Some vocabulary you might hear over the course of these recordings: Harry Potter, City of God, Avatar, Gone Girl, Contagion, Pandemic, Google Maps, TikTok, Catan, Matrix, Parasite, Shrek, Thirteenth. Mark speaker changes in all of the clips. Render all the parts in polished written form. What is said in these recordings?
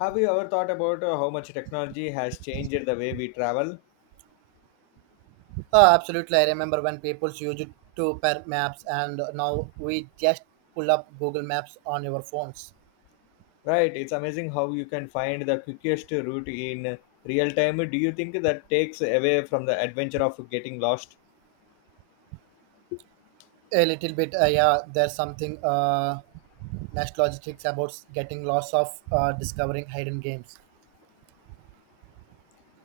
Speaker 1: Have you ever thought about how much technology has changed the way we travel?
Speaker 2: Oh, absolutely. I remember when people used to pair maps, and now we just pull up Google Maps on your phones.
Speaker 1: Right, it's amazing how you can find the quickest route in real time. Do you think that takes away from the adventure of getting lost?
Speaker 2: A little bit, yeah, there's something nostalgic about getting lost of discovering hidden games.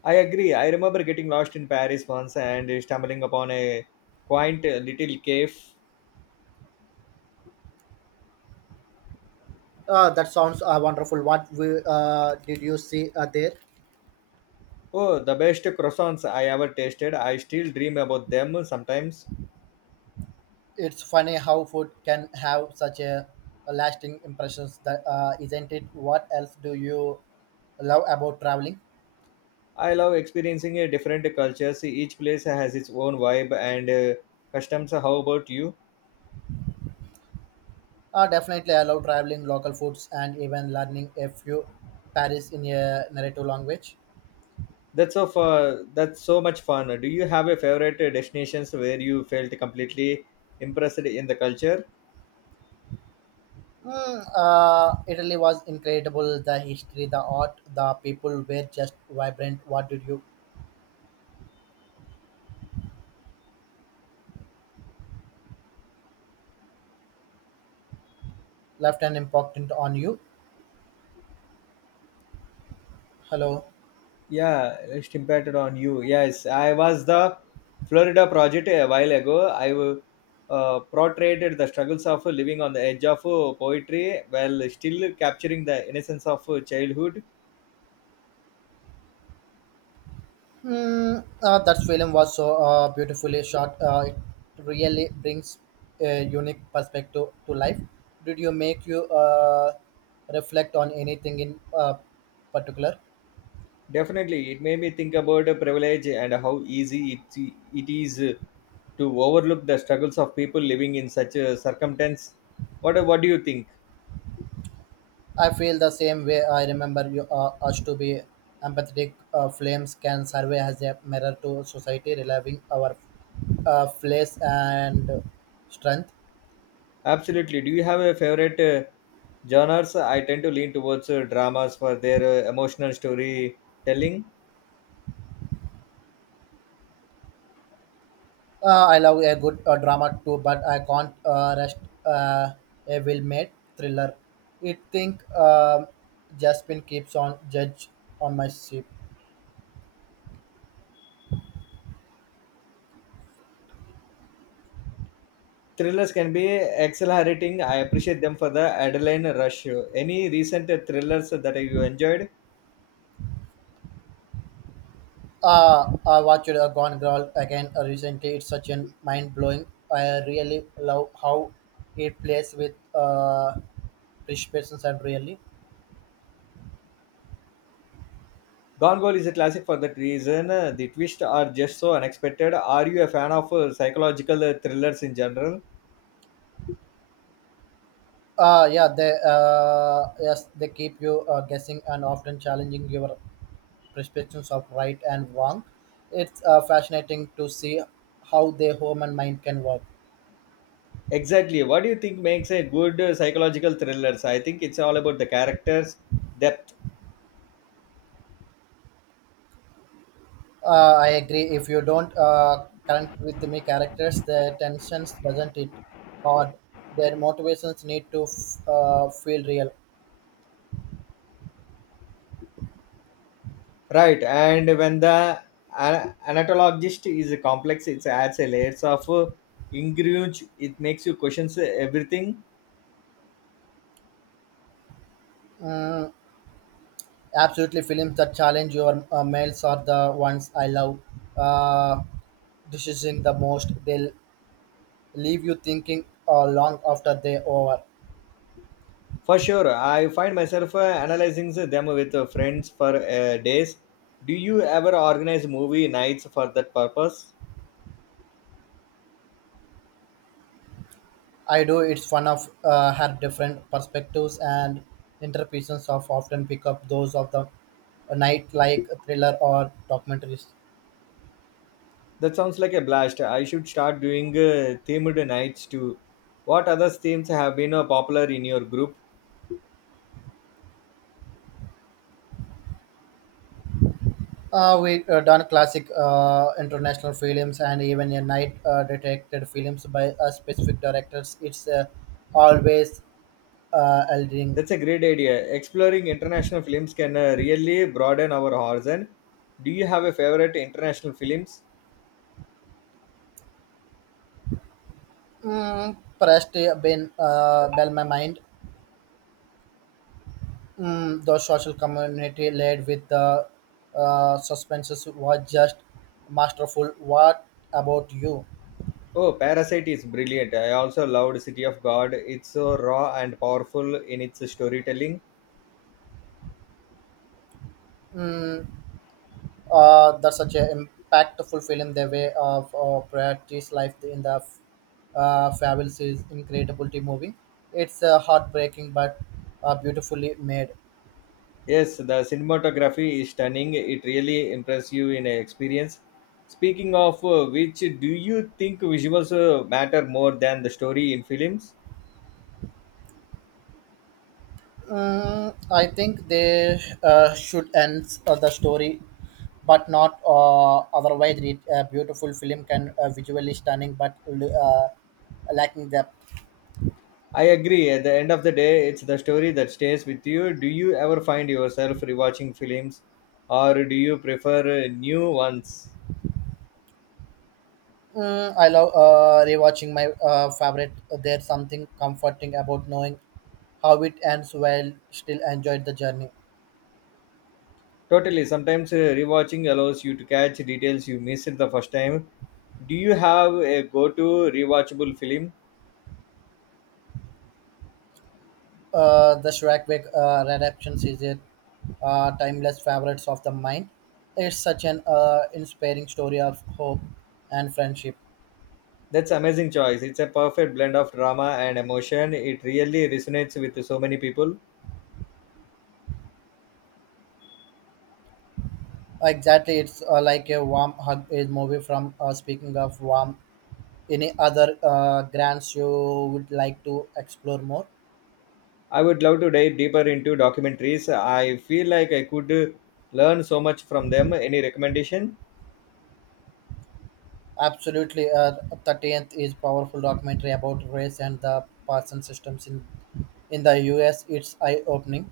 Speaker 1: I agree. I remember getting lost in Paris once and stumbling upon a quaint little cave.
Speaker 2: That sounds wonderful. What we, did you see there?
Speaker 1: Oh, the best croissants I ever tasted. I still dream about them sometimes.
Speaker 2: It's funny how food can have such a lasting impressions. That isn't it? What else do you love about traveling?
Speaker 1: I love experiencing different cultures. Each place has its own vibe and customs. How about you?
Speaker 2: Definitely, I love traveling, local foods, and even learning a few Paris in a narrative language.
Speaker 1: That's so far, that's so much fun. Do you have a favorite destinations where you felt completely impressed in the culture?
Speaker 2: Italy was incredible. The history, the art, the people were just vibrant. What did you left an impact on you? Hello.
Speaker 1: Yeah, it impacted on you. Yes, I was the Florida project a while ago. I portrayed the struggles of living on the edge of poetry while still capturing the innocence of childhood.
Speaker 2: That film was so beautifully shot. It really brings a unique perspective to life. Did you make you reflect on anything in particular?
Speaker 1: Definitely, it made me think about privilege and how easy it is to overlook the struggles of people living in such a circumstance. What do you think?
Speaker 2: I feel the same way. I remember you us to be empathetic. Flames can serve as a mirror to society, relieving our flaws and strength.
Speaker 1: Absolutely. Do you have a favorite genres? I tend to lean towards dramas for their emotional storytelling.
Speaker 2: I love a good drama too, but I can't rest uh, a well-made thriller. It think Jaspin keeps on judge on my ship.
Speaker 1: Thrillers can be exhilarating. I appreciate them for the adrenaline rush. Any recent thrillers that you enjoyed?
Speaker 2: I watched Gone Girl again recently. It's such a mind blowing. I really love how it plays with rich persons and really.
Speaker 1: Gone Girl is a classic for that reason. The twists are just so unexpected. Are you a fan of psychological thrillers in general?
Speaker 2: Yeah, they yes they keep you guessing and often challenging your perceptions of right and wrong. It's fascinating to see how the human mind can work.
Speaker 1: Exactly. What do you think makes a good psychological thrillers? I think it's all about the characters, depth.
Speaker 2: I agree. If you don't connect with me characters, their tensions doesn't it hard. Their motivations need to feel real.
Speaker 1: Right, and when the anatologist is complex, it adds a layers of ingredients. It makes you questions everything.
Speaker 2: Mm, absolutely, films that challenge your males are the ones I love. Uh, decision the most. They'll leave you thinking long after they over.
Speaker 1: For sure, I find myself analyzing them with friends for days. Do you ever organize movie nights for that purpose?
Speaker 2: I do. It's fun of have different perspectives and interpretations of often pick up those of the night like thriller or documentaries.
Speaker 1: That sounds like a blast. I should start doing themed nights too. What other themes have been popular in your group?
Speaker 2: We done classic international films and even a night detected films by specific directors. It's always eldering.
Speaker 1: That's a great idea. Exploring international films can really broaden our horizon. Do you have a favorite international films?
Speaker 2: Pressed been bell my mind. The social community led with the suspenses was just masterful. What about you?
Speaker 1: Oh, Parasite is brilliant. I also loved City of God. It's so raw and powerful in its storytelling.
Speaker 2: Mm, that's such an impactful film. The way of Prayati's life in the fabulous is incredible to movie. It's heartbreaking but beautifully made.
Speaker 1: Yes, the cinematography is stunning. It really impresses you in a experience. Speaking of which, do you think visuals matter more than the story in films?
Speaker 2: I think they should end the story, but not otherwise. It, a beautiful film can visually stunning but lacking depth.
Speaker 1: I agree. At the end of the day, it's the story that stays with you. Do you ever find yourself rewatching films or do you prefer new ones?
Speaker 2: I love rewatching my favorite. There's something comforting about knowing how it ends while still enjoyed the journey.
Speaker 1: Totally. Sometimes rewatching allows you to catch details you missed the first time. Do you have a go to rewatchable film?
Speaker 2: The Shrek Wake adaptations is a timeless favorites of the mind. It's such an inspiring story of hope and friendship.
Speaker 1: That's amazing choice. It's a perfect blend of drama and emotion. It really resonates with so many people.
Speaker 2: Exactly, it's like a warm hug is movie from speaking of warm. Any other grants you would like to explore more?
Speaker 1: I would love to dive deeper into documentaries. I feel like I could learn so much from them. Any recommendation?
Speaker 2: Absolutely, 13th is powerful documentary about race and the parson systems in the U.S. It's eye opening.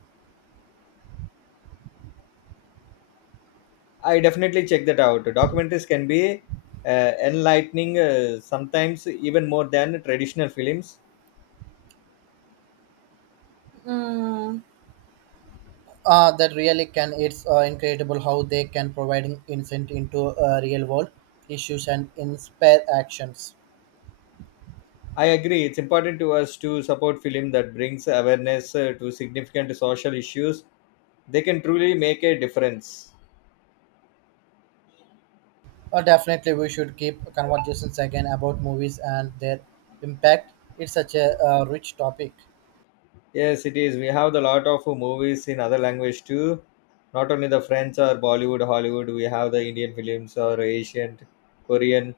Speaker 1: I definitely check that out. Documentaries can be enlightening, sometimes even more than traditional films.
Speaker 2: That really can. It's incredible how they can providing insight into real world issues and inspire actions.
Speaker 1: I agree. It's important to us to support film that brings awareness to significant social issues. They can truly make a difference.
Speaker 2: Definitely, we should keep conversations again about movies and their impact. It's such a rich topic.
Speaker 1: Yes, it is. We have a lot of movies in other language too. Not only the French or Bollywood, Hollywood. We have the Indian films or Asian, Korean.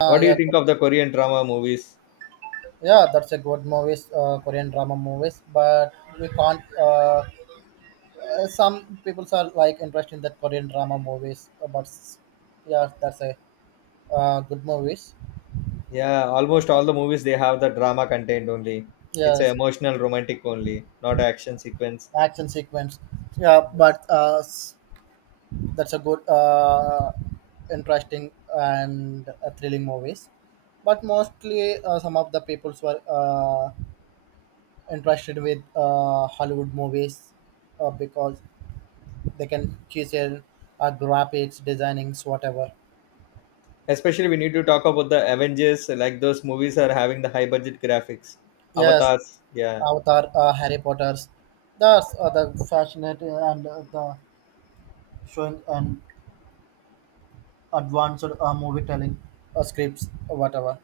Speaker 2: Uh,
Speaker 1: What do you
Speaker 2: yeah,
Speaker 1: think of the Korean drama movies?
Speaker 2: yeah, that's a good movies, Korean drama movies, but we can't Some people are like interested in that Korean drama movies, but yeah, that's a good movies.
Speaker 1: Yeah, almost
Speaker 2: uh,
Speaker 1: all the movies they have the drama content only. It's a
Speaker 2: Yes,
Speaker 1: emotional romantic only, not action sequence.
Speaker 2: action sequence. Yeah,
Speaker 1: Yes.
Speaker 2: but that's a good, interesting and thrilling movies. But mostly, some of the peoples were interested with Hollywood movies because they can choose a graphics, designings, whatever.
Speaker 1: Especially we need to talk about the Avengers, like those movies are having the high budget graphics.
Speaker 2: Yes,
Speaker 1: Avatars, yeah.
Speaker 2: Avatar, Harry Potter's. That's the fascinating and the showing and advanced movie telling scripts, or whatever.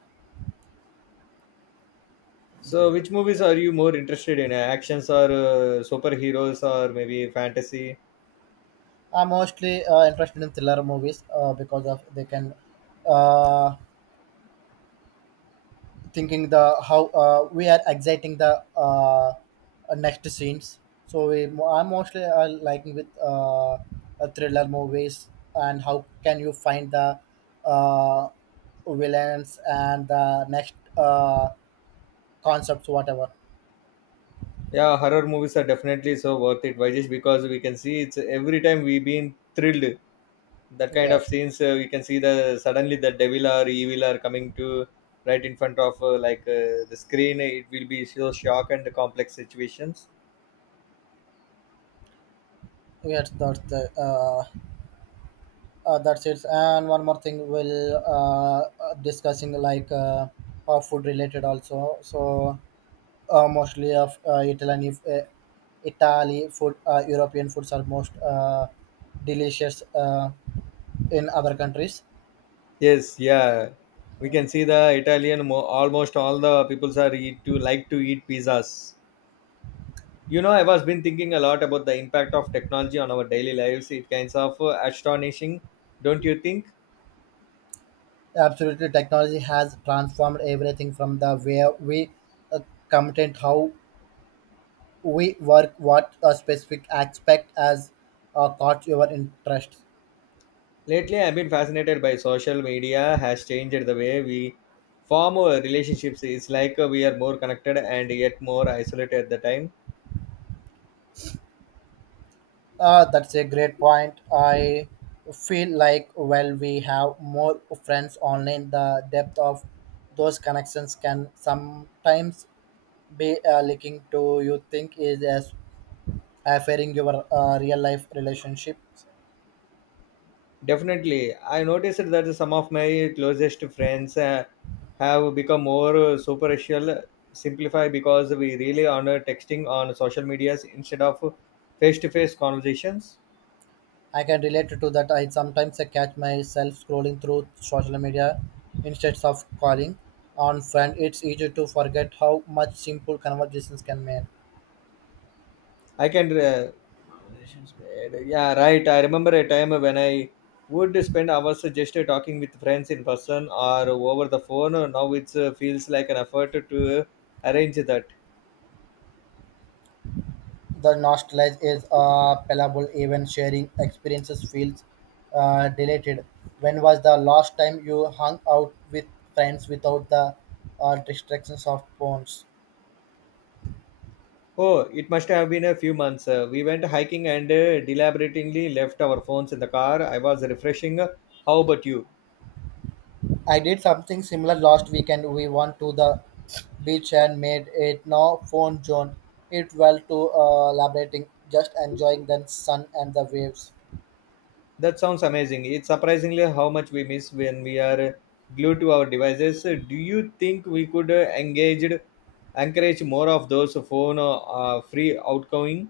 Speaker 1: So which movies are you more interested in? Actions or superheroes or maybe fantasy?
Speaker 2: I'm mostly interested in thriller movies because of they can uh, thinking the how we are exciting the next scenes. So we, I'm mostly liking with thriller movies and how can you find the uh, villains and the next concepts whatever.
Speaker 1: Yeah, horror movies are definitely so worth it. Why just because we can see it's every time we've been thrilled that kind
Speaker 2: Yeah,
Speaker 1: of scenes we can see the suddenly the devil or evil are coming to right in front of the screen it will be so shock and complex situations,
Speaker 2: yes, that's the that's it. And one more thing, we'll discussing like food related also. So mostly of Italian if, Italy food, European foods are most delicious in other countries.
Speaker 1: yes, yeah, we can see the Italian almost all the peoples are eat to like to eat pizzas. You know, I was been thinking a lot about the impact of technology on our daily lives. It kinds of astonishing, don't you think?
Speaker 2: Absolutely, technology has transformed everything from the way we uh, content, how we work, what a specific aspect has caught your interest.
Speaker 1: Lately, I've been fascinated by social media has changed the way we form our relationships. It's like we are more connected and yet more isolated at the time.
Speaker 2: That's a great point. I feel like while we have more friends online, the depth of those connections can sometimes be looking to you think is as affairing your real life relationships.
Speaker 1: Definitely, I noticed that some of my closest friends have become more superficial, simplify because we really honor texting on social medias instead of face-to-face conversations.
Speaker 2: I can relate to that. I sometimes I catch myself scrolling through social media instead of calling on friend. It's easy to forget how much simple conversations can make.
Speaker 1: I can re- conversations made. Yeah, right. I remember a time when I would spend hours just talking with friends in person or over the phone. Now it feels like an effort to arrange that.
Speaker 2: The nostalgia is palpable, even sharing experiences feels deleted. When was the last time you hung out with friends without the distractions of phones?
Speaker 1: Oh, it must have been a few months. We went hiking and deliberately left our phones in the car. I was refreshing. How about you?
Speaker 2: I did something similar last weekend. We went to the beach and made it no phone zone. It well to elaborating, just enjoying the sun and the waves.
Speaker 1: That sounds amazing. It's surprisingly how much we miss when we are glued to our devices. Do you think we could encourage more of those phone free outgoing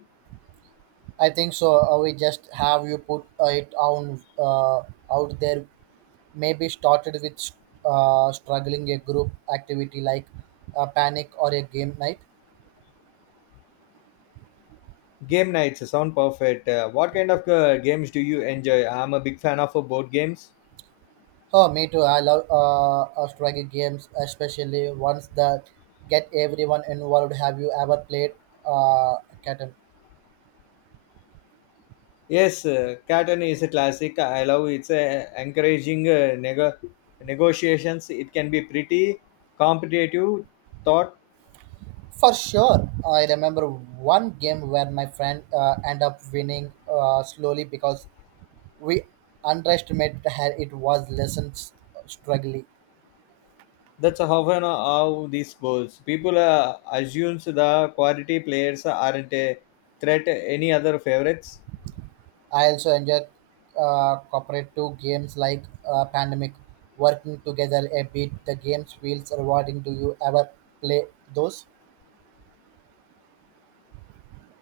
Speaker 2: I think so. We just have you put it on out there. Maybe started with struggling a group activity like a panic or a game night.
Speaker 1: game nights? Sound perfect. What kind of games do you enjoy? I'm a big fan of board games.
Speaker 2: Oh, me too. I love strategy games, especially ones that get everyone involved. Have you ever played uh, Catan?
Speaker 1: Yes, Catan is a classic. I love it's encouraging negotiations. It can be pretty competitive, thought.
Speaker 2: For sure. I remember one game where my friend ended up winning slowly because we underestimated how it was lessons struggling.
Speaker 1: That's often how this goes. People assumes the quality players aren't a threat. Any other favorites?
Speaker 2: I also enjoyed cooperative games like Pandemic. Working together a bit, the games feels rewarding. Do you ever play those?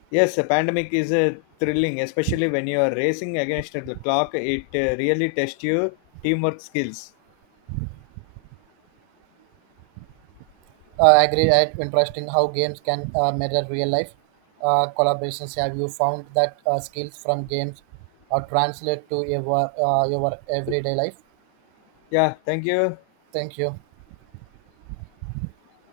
Speaker 1: Yes, a pandemic is thrilling, especially when you are racing against the clock. It really tests your teamwork skills.
Speaker 2: I agree. It's interesting how games can mirror real life collaborations. Have you found that skills from games are translate to your everyday life?
Speaker 1: Yeah, thank you.
Speaker 2: Thank you.